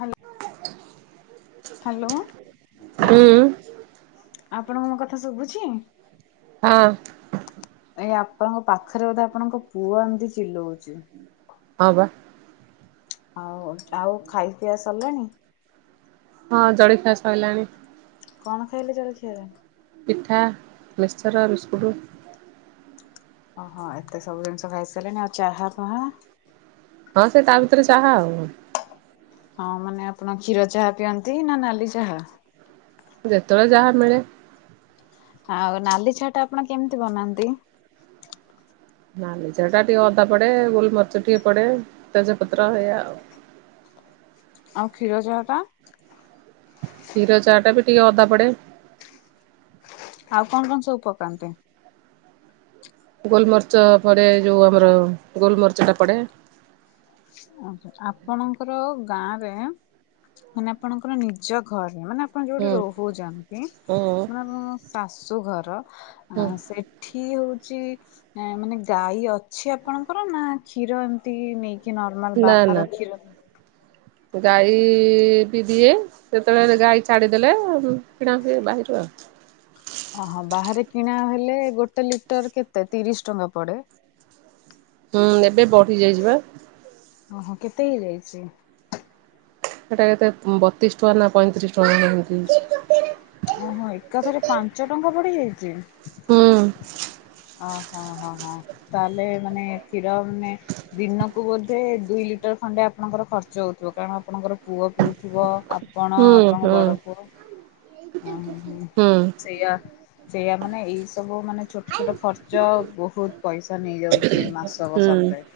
Hello. Hello ହୁଁ ଆପଣଙ୍କ ମୋ କଥା ଶୁଭୁଛି? ହଁ। ଏଇ ଆପଣଙ୍କ ପାଖରେ ବୋଧେ ଆପଣଙ୍କ ପୁଅ ଏମିତି ଚିଲଉଚି। ହଁ ବା। ଆଉ ଆଉ ଖାଇ ପିଆ ସଲାଣି। ହଁ ଜଳି ଖିଆ ସଇଲାଣି। କଣ ଖାଇଲେ ଜଳଖିଆରେ? ପିଠା, ମିକ୍ସର, ବିସ୍କୁଟ୍। ଓହୋ ଏତେ ସବୁ ଜିନିଷ ଖାଇ ସାଇଲେଣି ଆଉ ଚାହା ଫାହା। ହଁ ସେ ତା ଭିତରେ ଚାହା ଆଉ। ହଁ ମାନେ ଆପଣ କ୍ଷୀର ଚାହା ପିଅନ୍ତି ନା ନାଲି ଚାହା? ଯେତେବେଳେ ଯାହା ମିଳେ। ଆଉ ନାଲି ଚାହା ଟା ଆପଣ କେମିତି ବନାନ୍ତି? ନାଲି ଟା ଟିକେ ଅଦା ପଡେ ଗୋଲମରିଚ ଟିକେ ପଡେ ତେଜପତ୍ର ଏଇଆ ଆଉ। ଆଉ କ୍ଷୀର ଚାହା ଟା? କ୍ଷୀର ଚାହା ଟା ବି ଟିକେ ଅଦା ପଡେ। ଆଉ କଣ କଣ ସବୁ ପକାନ୍ତି? ଗୋଲମର୍ଚ ପଡେ ଯୋଉ ଆମର ଗୋଲମର୍ଚ ଟା ପଡେ। ଆ ଆପଣଙ୍କର ଗାଁ ରେ ମାନେ ଆପଣଙ୍କର ନିଜ ଘର ମାନେ ଆପଣ ଯୋଉଠି ହୁଁ ରହୁଚନ୍ତି, ହୁଁ ଆପଣଙ୍କ ଶାଶୁ ଘର ଅ ହୁଁ ସେଠି ହଉଚି ଆ ମାନେ ଗାଈ ଅଛି ଆପଣଙ୍କର ନା କ୍ଷୀର ଏମିତି ନେଇକି ନ ନା ନା। ଗାଈ ବି ଦିଏ। ସେତେବେଳେ ଗାଈ ଛାଡିଦେଲେ କିଣା ହୁଏ ବାହାରୁ ଆଉ। ଓହୋ ବାହାରେ କିଣା ହେଲେ ଗୋଟେ ଲିଟର କେତେ ତିରିଶ ଟଙ୍କା ପଡେ? ହୁଁ ଏବେ ବଢି ଯାଇଯି ବା। ଓହୋ କେତେ ହେଇ ଯାଇଚି? ସେଟା ଏବେ ବତିଶ ଟଙ୍କା ନା ପଇଁତିରିଶ ଟଙ୍କା ଏମିତି ହେଇଚି। ଓହୋ ଏକାଥରେ ପାଞ୍ଚ ଟଙ୍କା ବଢ଼ି ଯାଇଚି? ହୁଁ। ଓହୋ ହ ହଁ ତାହେଲେ ମାନେ କ୍ଷୀର ମାନେ ଦିନ କୁ ବୋଧେ ଦୁଇ ଲିଟର ଖଣ୍ଡେ ଆପଣଙ୍କର ଖର୍ଚ୍ଚ ହଉଥିବ କାରଣ ଆପଣଙ୍କର ପୁଅ ପିଉଥିବ। ଆପଣ ହୁଁ ଆପଣଙ୍କ ହୁଁ ବଡ଼ ପୁଅ। ଓ ହ ହୁଁ ସେଇଆା ସେଇୟା ମାନେ ଏଇ ସବୁ ମାନେ ଛୋଟ ଛୋଟ ଖର୍ଚ୍ଚ ବହୁତ ପଇସା ନେଇଯାଉଚି ମାସକ ସରିଲେ। ହୁଁ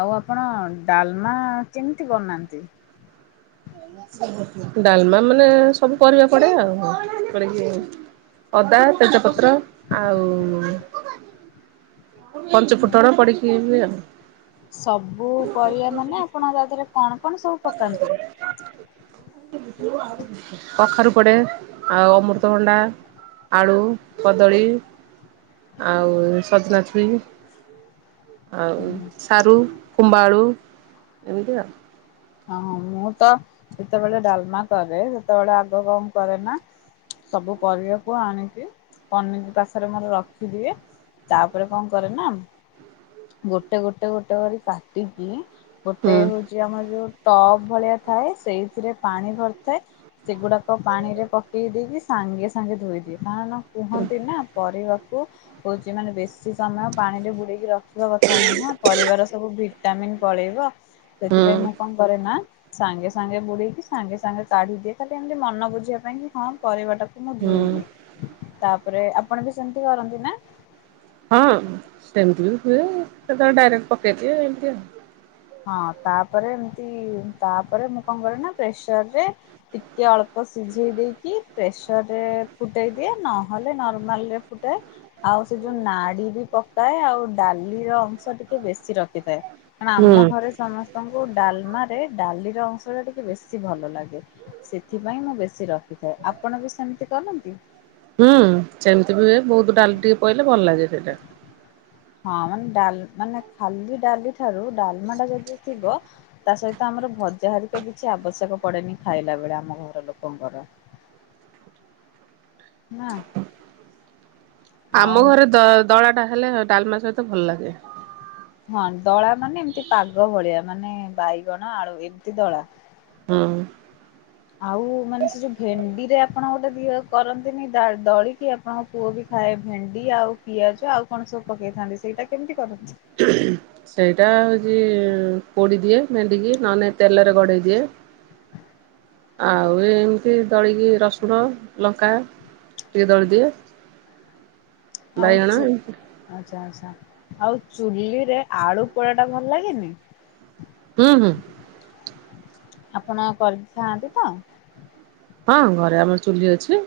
ଆଉ ଆପଣ ଡାଲମା କେମିତି ବନାନ୍ତି? ଡାଲମା ମାନେ ସବୁ ପରିବା ପଡେ ଆଉ। ପଡିକି ଅଦା ତେଜପତ୍ର ଆଉ ପଞ୍ଚ ଫୁଟଣ ପଡିକି ହୁଏ। ସବୁ ପରିବା ମାନେ ଆପଣ ତା ଦେହରେ କଣ କଣ ସବୁ ପକାନ୍ତି? [inaudible] କଖାରୁ ପଡ଼େ ଆଉ ଅମୃତଭଣ୍ଡା ଆଳୁ କଦଳୀ। ଆଉ ସଜନା ଛୁ ଇଁ ଆଉ ହୁଁ ସାରୁ ଖମ୍ବଆଳୁ ଏମିତି ଆଉ। ହଁ ମୁଁ ତ ଯେତେବେଳେ ଡାଲମା କରେ, ସେତେବେଳେ ଆଗ କଣ କରେ ନା ସବୁ ପରିବାକୁ ଆଣିକି ପନିକି ପାଖରେ ମୋର ରଖିଦିଏ। ତାପରେ କଣ କରେ ନା ଗୋଟେ ଗୋଟେ ଗୋଟେ କରି କାଟିକି ଗୋଟେ ହୁଁ ହଉଚି ଆମର ଯୋଉ ଟବ୍ ଭଳିଆ ଥାଏ ସେଇଥିରେ ପାଣି ଭରିଥାଏ। ସେଗୁଡାକ ପାଣିରେ ପକେଇ ଦେଇକି ସାଙ୍ଗେ ସାଙ୍ଗେ ଧୋଇଦିଏ। କାରଣ କୁହନ୍ତି ନା ପରିବାକୁ କଉଚି ମାନେ ବେଶୀ ସମୟ ପାଣିରେ ବୁଡେଇକି ରଖିବା କଥା ନୁହଁ ପରିବାର ସବୁ ଭିଟାମିିନ ପଳେଇବ ହୁଁ ସେଥିପାଇଁ ମୁଁ କଣ କରେ ନା ସାଙ୍ଗେ ସାଙ୍ଗେ ବୁଡେଇକି ସାଙ୍ଗେ ସାଙ୍ଗେ କାଢିଦିଏ। ଖାଲି ଏମିତି ମନ ବୁଝିବା ପାଇଁ କି ହଁ ପରିବାଟାକୁ ମୁଁ ହୁଁ। ଧୋଇଲି। ତାପରେ ଆପଣ ବି ସେମିତି କରନ୍ତି ନା? ହଁ ସେମିତି ବି ହୁଏ। କେତବେଳେ ଡାଇରେକ୍ଟ ପକେଇଦିଏ ଏମତି ଆଉ। ହଁ ତାପରେ ଏମିତି ତାପରେ ମୁଁ କଣ କରେ ନା ପ୍ରେସରରେ ଟିକେ ଅଳ୍ପ ସିଝେଇ ଦେଇକି ପ୍ରେସରରେ ଫୁଟେଇ ଦିଏ ନହେଲେ ନର୍ମାଲରେ ଫୁଟା ଆଉ ସେ ଯୋଉ ନାଡି ବି ପକାଏ। ଆଉ ଡାଲିର ଅଂଶ ଟିକେ ବେଶୀ ରଖିଥାଏ। କାଣ ହୁଁ ଆମ ଘରେ ସମସ୍ତଙ୍କୁ ଡାଲମା ରେ ଡାଲିର ଅଂଶ ଟା ଟିକେ ବେଶୀ ଭଲ ଲାଗେ। ସେଥିପାଇଁ ମୁଁ ବେଶୀ ରଖିଥାଏ। ଆପଣ ବି ସେମିତି କରନ୍ତି? ହୁଁ ସେମିତି ବି ହୁଏ ବହୁତ ଡାଲି ଟିକେ ପଇଲେ ଭଲ ଲାଗେ ସେଇଟା। ହଁ ମାନେ ଡାଲ୍ ମାନେ ଖାଲି ଡାଲି ଠାରୁ ଡାଲମା ଟା ଯଦି ଥିବ ତା ସହିତ ଆମର ଭଜା ହରିକା କିଛି ଆବଶ୍ୟକ ପଡେନି। ଖାଇଲା ବେଳେ ଆମ ଘର ଲୋକଙ୍କର। ନା। ଆଉ ଆମ ଘରେ ଦଳା ଟା ହେଲେ ଡାଲମା ସହିତ ଭଲ ଲାଗେ। ହଁ ଦଳା ମାନେ ଏମିତି ପାଗ ଭଳିଆ ମାନେ ବାଇଗଣ ଆଳୁ ଏମିତି ଦଳା। ହୁଁ। ଆଉ ମାନେ ସେ ଯୋଉ ଭେଣ୍ଡିରେ ଆପଣ ଗୋଟେ ଦିଅ କରନ୍ତିନି ଦଳିକି ଆପଣଙ୍କ ପୁଅ ବି ଖାଏ ଭେଣ୍ଡି ଆଉ ପିଆଜ ଆଉ କଣ ସବୁ ପକେଇଥାନ୍ତି ସେଇଟା କେମିତି କରନ୍ତି? ହୁଁ ସେଇଟା ହୋଉଛି କୋଡି ଦିଏ ଭେଣ୍ଡି କି ନହଲେ ତେଲରେ ଗଡେଇ ଦିଏ। ଆଉ ଏମିତି ଦଳିକି ରସୁଣ ଲଙ୍କା। ଟିକେ ଦଳିଦିଏ। ଆଉ ବାଇଗଣ ଚୁ ଏମିତି ଆଚ୍ଛା ଆଚ୍ଛା ଆଉ ଚୁଲିରେ ଆଳୁ ପୋଡା ଟା ଭଲ ଲାଗେନି। ହୁଁ ହୁଁ। ଆପଣ କରିକିଖାଆନ୍ତି ତ? ହଁ ଘରେ ଆମର ଚୁଲି ଅଛି।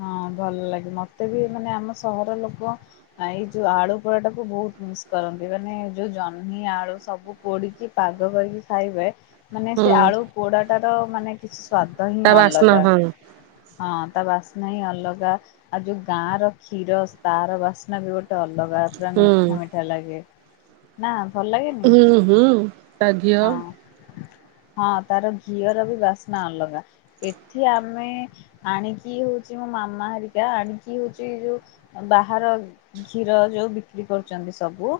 ହଁ ଭଲ ଲାଗେ ମତେ ବି ମାନେ ଆମ ସହର ଲୋକ ଏଇ ଯୋଉ ଆଳୁ ପୋଡା ଟାକୁ ବହୁତ ମିସ୍ କରନ୍ତି। ମାନେ ଯୋଉ ଜହ୍ନି ଆଳୁ ସବୁ ପୋଡିକି ପାଗ କରିକି ଖାଇବେ। ମାନେ ହୁଁ। ସେ ଆଳୁ ପୋଡାଟ ର ମାନେ କିଛି ସ୍ଵାଦ ହିଁ ତା ବାସ୍ନା ଅଲଗା। ହଁ ହଁ ତା ବାସ୍ନା ହିଁ ଅଲଗା ଆଉ ଯୋଉ ଗାଁ ର କ୍ଷୀର ତାର ବାସ୍ନା ବି ଗୋଟେ ଟ ଅଲଗା ପୁରା ହୁଁ ମିଠା ମିଠା ଲାଗେ ନା ଭଲ ଲାଗେନି? ଉଁ ହୁଁ। ତା ଘିଅ ହଁ ହଁ ତାର ଘିଅର ବି ବାସ୍ନା ଅଲଗା। ଏଠି ଆମେ ଆଣିକି ହୋଉଚଛି ମୋ ମାମା ହରିକା ଆଣିକି ହୋଉଚଛି ଯୋଉ ବାହାର କ୍ଷିର ଯୋଉ ବିକ୍ରି କରୁଛନ୍ତି ସବୁ।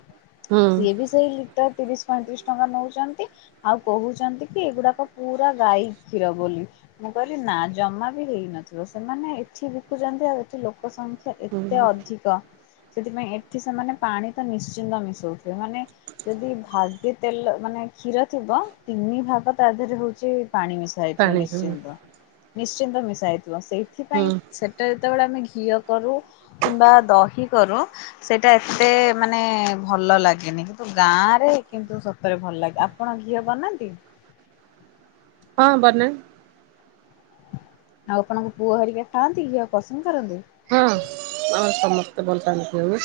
ହୁଁ ସିଏ ବି ସେଇ ଲିଟର ତିରିଶ ପଇଁତିରିଶ ଟଙ୍କା ନଉଛି। ଆଉ କହୁଛନ୍ତି କି ଏଗୁଡାକ ପୁରା ଗାଈ କ୍ଷୀର ବୋଲି। ମୁଁ କହିଲି ନା ଜମା ବି ହେଇନଥିବ ସେମାନେ ଏଠି ବିକୁଛନ୍ତି ଆଉ ଏଠି ଲୋକ ତ ଏତେ ହୁଁ। ଅଧିକ ସେଥିପାଇଁ ଏଠି ସେମାନେ ପାଣି ତ ନିଶ୍ଚିନ୍ତ ମିଶଉଥିବେ। ମାନେ ଯଦି ଭାଗେ ତେଲ ମାନେ କ୍ଷୀର ଥିବ ତିନି ଭାଗ ତା ଦେହରେ ହଉଛି ପାଣି ମିଶା ହୋଇଥିବ ପାଣି ହଁ ନିଶ୍ଚିନ୍ତ। ନିଶ୍ଚିନ୍ତ ମିଶା ହେଇଥିବ। ହୁଁ ସେଇଥିପାଇଁ ସେଟା ଯେତେବେଳେ ଆମେ ଘିଅ କରୁ କିମ୍ବା ଦହି କରୁ। ସେଇଟା ଏତେ ମାନେ ଭଲ ଲାଗେନି କିନ୍ତୁ ଗାଁ ରେ କିନ୍ତୁ ସତରେ ଭଲ ଲାଗେ। ଆପଣ ଘିଅ ବନାନ୍ତି। ହଁ ବର ନା। ଆଉ ଆପଣଙ୍କୁ ପୁଅ ହେରିକା ଖାଆନ୍ତି। ଘିଅ ପସନ୍ଦ କରନ୍ତି। ହଁ ଆମର ସମସ୍ତେ ଭଲ ପାଆନ୍ତି ଘିଅ କୁ।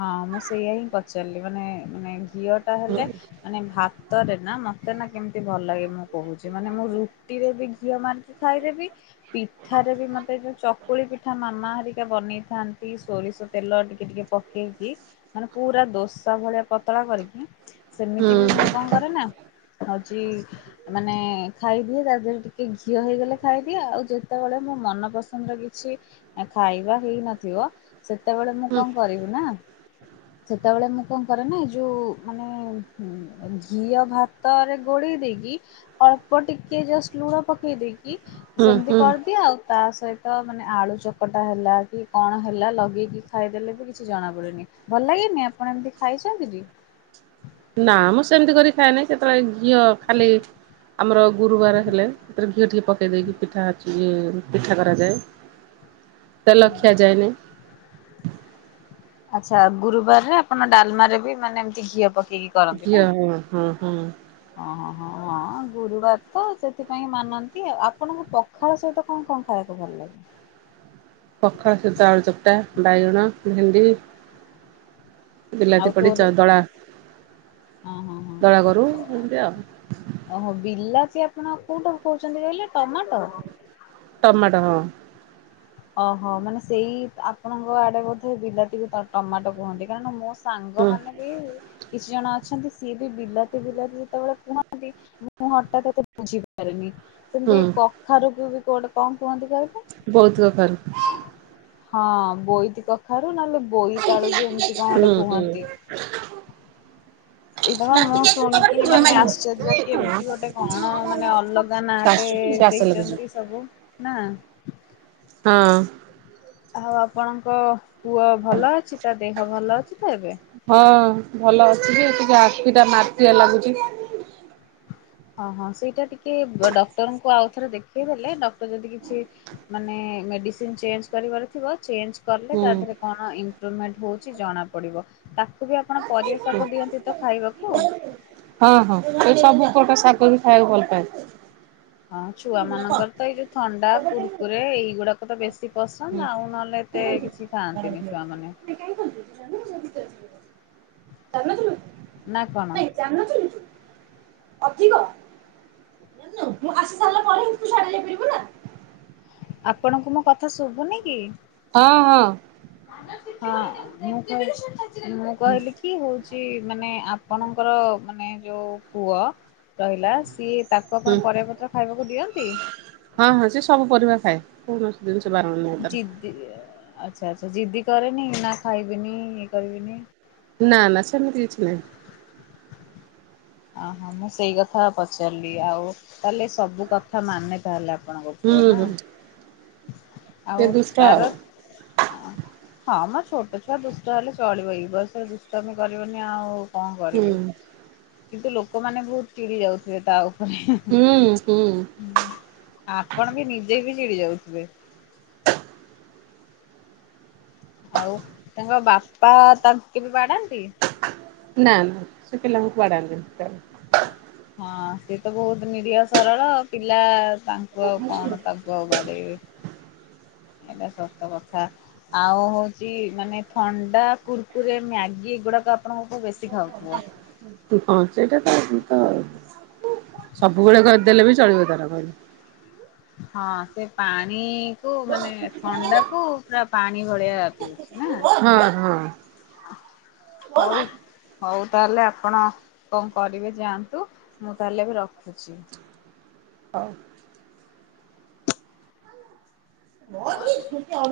ହଁ ମୁଁ ସେଇୟା ହିଁ ପଚାରିଲି ମାନେ ମାନେ ଘିଅ ଟା ହୁଁ ହେଲେ ମାନେ ଭାତରେ ନା ମତେ ନା କେମିତି ଭଲ ଲାଗେ ମୁଁ କହୁଛି ମାନେ ମୁଁ ରୁଟିରେ ବି ଘିଅ ମାରି ଖାଇରେବି ପିଠାରେ ବି ମତେ ଯୋଉ ଚକୁଳି ପିଠା ମାମା ହରିକା ବନେଇଥାନ୍ତି ସୋରିଷ ତେଲ ଟିକେ ଟିକେ ପ ପେଇକି ମାନେ ପୁରା ଦୋସା ଭଳିଆ ପତଳା କରିକି ସେମିତି ବି ମୁଁ ହୁଁ କଣ କରେ ନା ହଉଛି ମାନେ ଖାଇଦିଏ ତା ଦେହରେ ଟିକେ ଘିଅ ହେଇଗଲେ ଖାଇଦିଏ ଆଉ ଯେତବେଳେ ମୋ ମନପସନ୍ଦର କିଛି ଏଁ ଖାଇବା ହେଇ ନଥିବ ସେତେବେଳେ ମୁଁ କଣ ହୁଁ କରିବି ନାଁ ସେତେବେଳେ ମୁଁ କଁ କରେ ନା ଏ ଯୋଉ ମାନେ ହୁଁ ଘିଅ ଭାତରେ ଗୋଳେଇ ଦେଇକି ଅଳ୍ପ ଟିକେ ଜଷ୍ଟ ଲୁଣ ପକେଇ ଦେଇକି ସେମିତି ହୁଁ କରିଦିଏ ଆଉ ତା ସହିତ ମାନେ ଆଳୁ ଚକଟା ହେଲା କି କଣ ହେଲା ଲଗେଇକି ଖାଇଦେଲେ ବି କି ଛି ଜଣା ପଡ଼େନି ଭଲ ଲାଗେନି ଆପଣ ଏମିତି ଖାଇଛନ୍ତି କି? ନାଁ ମୁଁ ସେମିତି କରି ଖାଏ ନାହିଁ କେତୋଳେ ଘିଅ ଖାଲି ଆମର ଗୁରୁବାର ହେଲେ ସେଥିରେ ଘିଅ ଟିିକିଏ ପକେଇ ଦେଇକି ପିଠା ଚି ଏ ପିଠା କରାଯାଏ। ତେଲ ଖିଆ ଯାଏନାଇଁ। ଆଚ୍ଛା ଗୁରୁବାରରେ ଆପଣ ଡ଼ାଲମାରେ ବି ମାନେ ଏମିତି ଘିଅ ପକେଇ କରନ୍ତି ଘିଅ ନାଁ? ହଁ ହଁ ହଁ ହଁ ହଁ ଆ ଗୁରୁବାର ତ ସେଥିପାଇଁ ମାନନ୍ତି ଆଉ ଆପଣଙ୍କୁ ପ ଖାଳ ସହିତ କଁ କଣ ଖାଇବାକୁ ଭଲ ଲାଗେ? ପଖାଳ ସହିତ ଆଳୁ ଚକଟା, ବାଇଗଣ, ଭେଣ୍ଡି ଆଉ ବିଲାତି ପଡ଼ି ତୋର ଚ ଦଳା ହଁ ହଁ ହଁ। ଦଳା କରୁ ଏମିତି ଆଉ। ଓହୋ ବିଲାତି ଆପଣ କୋଉଟାକୁ କୋହୁଚନ୍ତି କହିଲେ ଟମାଟୋ? ଟମାଟ ହଁ। ଅହ ମାନେ ସେଇ ଆପଣଙ୍କ ଆଡ଼େ ବୋଧେ ବିଲାତିକୁ ତ ଟମାଟୋ କୁହନ୍ତି କାରଣ ମୋ ସ୍ ହୁଁ ସାଙ୍ଗମାନେ ବି କିଛି ଜଣ ଛନ୍ତି ସିଏ ବି ବିଲାତି ବିଲାତି ଯେତବେଳେ କୁହନ୍ତି ମୁଁ ହଠାତ୍ ଏତେ ବୁଝିପାରେନି। ହୁଁ ସେମିତି କଖାରୁକୁ ବି କୋଉଟେ କଁ କୁହନ୍ତି କହିଲେ? ବୋଇତି କଖାରୁ। ହଁ ବୋଇତି କଖାରୁ ନହେଲେ ବୋଇତାଳୁ ବି ଏମିତି କଁ ଗୋଟେ କୁହନ୍ତି। ଏଠି ପ୍ରଭୁ ଏଇଟା ବା ମୁଁ ଶୁଣିକି ମାନେ ଆଶ୍ଚର୍ଯ୍ୟ କି ଏମତି ଗୋଟେ କଣ ମାନେ ଅଲ ଗା ନାଁଟେ ଶାଶୁ ଗ୍ୟାସ ଲାଗୁଛି। ଦେଇଚନ୍ତି ସବୁ ନାଁ। ହଁ। ଆଉ ଆପଣଙ୍କ ପୁଅ ଭଲ ଅଛି ତା ଦେହ ଭଲ ଅଛି ତ ଏବେ? ହଁ ଭଲ ଅଛି ଯେ ଟିକେ ଆଖିଟା ମାଟିଆ ଲାଗୁଚି। ହଁ ହଁ ସେଇଟା ଟି ଇ ବ ଡକ୍ଟରଙ୍କୁ ଆଉ ଥରେ ଦେଖେଇ ଦେଲେ ଡ଼କ୍ଟର ଯଦି କିଛି ମାନେ ମେଡ଼ିସି ଚେଞ୍ଜ୍ କରିବାର ଥିବ ଚେଞ୍ଜ୍ କଲେ ହୁଁ। ତା ଦେହରେ କଣ ଇମ୍ପ୍ରୁଭମେଣ୍ଟ୍ ହୋଉଚି ଜଣା ପଡ଼ିବ। ତାକୁ ବି ଆପଣ ପରିବା ଶାଗ ଦିଅନ୍ତି ତ ଖାଇବାକୁ? ହଁ ହଁ ସେ ସବୁ ପ୍ରକାର ଶାଗ ବି ଖାଇବାକୁ ଭଲ ପାଏ। ହଁ ଛୁଆମାନଙ୍କର ତ ଏଇ ଯୋଉ ଥଣ୍ଡା କୁୁରକୁରେ ଏଇଗୁଡ଼ାକ ତ ବେଶୀ ହୁଁ ପସନ୍ଦ ଆଉ ନହେଲେ ଏତେ କିଛି ଖାଆନ୍ତିନି ଛୁଆମାନେ। ଜାଣିନଥିଲୁ? ନାଁ କଣ? ଜାଣିନଥିଲୁ ତୁ? ଅଧିକ ମୁଁ ଆସି ସାରିଲା ପରେ ତୁ ସିଆଡ଼େ ଯାଇପାରିବୁନା। ଆପଣଙ୍କୁ ମୋ କଥା ଶୁଭୁନି କି? ହଁ, ହଁ। ହଁ ମୁଁ କଇ ମୁଁ କହିଲି କି ହଉଚି ମାନେ ଆପଣଙ୍କର ମାନେ ଯୋଉ ପୁଅ ରହିଲା ସିଏ ତାକୁ ହୁଁ ଆପଣ ପରିବା ପତ୍ର ଖାଇବାକୁ ଦିଅନ୍ତି? ହଁ ହଁ ସିଏ ସବୁ ପରିବା ଖାଏ କୌଣସି ଦିରେ ସେ ବାରଣ ନାହିଁ ତାର। ଦି ଆଚ୍ଛା ଆଚ୍ଛା ଜିଦି କରେନି ନାଁ ଖାଇବିନି ଇଏ କରିବିନି? ନା ନା ସେମିତି କିଛି ନାହିଁ। ଓହୋ ମୁଁ ସେଇ କଥା ପଚାରିଲି ଆଉ ତାହେଲେ ସବୁ କଥ କଥା ମାନେ ତାହେଲେ ଆପଣଙ୍କ ପୁଅ ହୁଁ ନା ହୁଁ ଆଉ ଟିକେ ଦୁଷ୍ଟ ଆଉ ତାର ହ ହଁ ମୋର ଛୋଟ ଛୁଆ ଦୁଷ୍ଟ ହେଲେ ଚଳିବ ଏଇ ବର୍ସରେ ଦୁଷ୍ଟାମି କରିବନି ଆଉ କଣ ହୁଁ କରିବି? କିନ୍ତୁ ଲୋକମାନେ ବହୁତ ଚିଡି ଯାଉଥିଲେ ତା ଉପରେ। ହୁଁ ହୁଁ ହଁ ଆପଣ ବି ନିଜେ ବି ଚିଡି ଯାଉଥିବେ। ଆଉ ତାଙ୍କ ବାପା ତା କେବେ ବାଡାନ୍ତି? ନା ନା ସେ ପିଲାମକୁ ବାସନ୍ତିନି। ହଁ ସେ ତ ବହୁତ ନିରହ ସରଳ ପିଲା ତାଙ୍କୁ ଆଉ କଣ ତାଙ୍କୁ ବଡେଇବେ ଏଇଟା ଶତ କଥା। ଆଉ ହେଉଛି ମାନେ ଥଣ୍ଡା କୁୁରକୁରେ ମ୍ୟାଗି ଏଗୁଡ଼ାକ ଆପଣଙ୍କ ବେଶୀ ଖାଉଥିବ? ହଁ ସେଇଟା ତ ତ ସବୁ ବେଳେ କରିଦେଲେ ବି ଚଳିବ ତାର କହିଲେ। ହଁ ସେ ପାଣି କୁ ମାନେ ଥଣ୍ଡା କୁ ପୁରା ପାଣି ଭଳିଆ ପିଉଛି। ନା। ହଁ ହଉ ହଁ ହଉ ତାହେଲେ ଆପଣ କଣ କରିବେ ଯାଆନ୍ତୁ ମୁଁ ତାହେଲେ ବି ରଖୁଛି। ହଉ ନ ଆ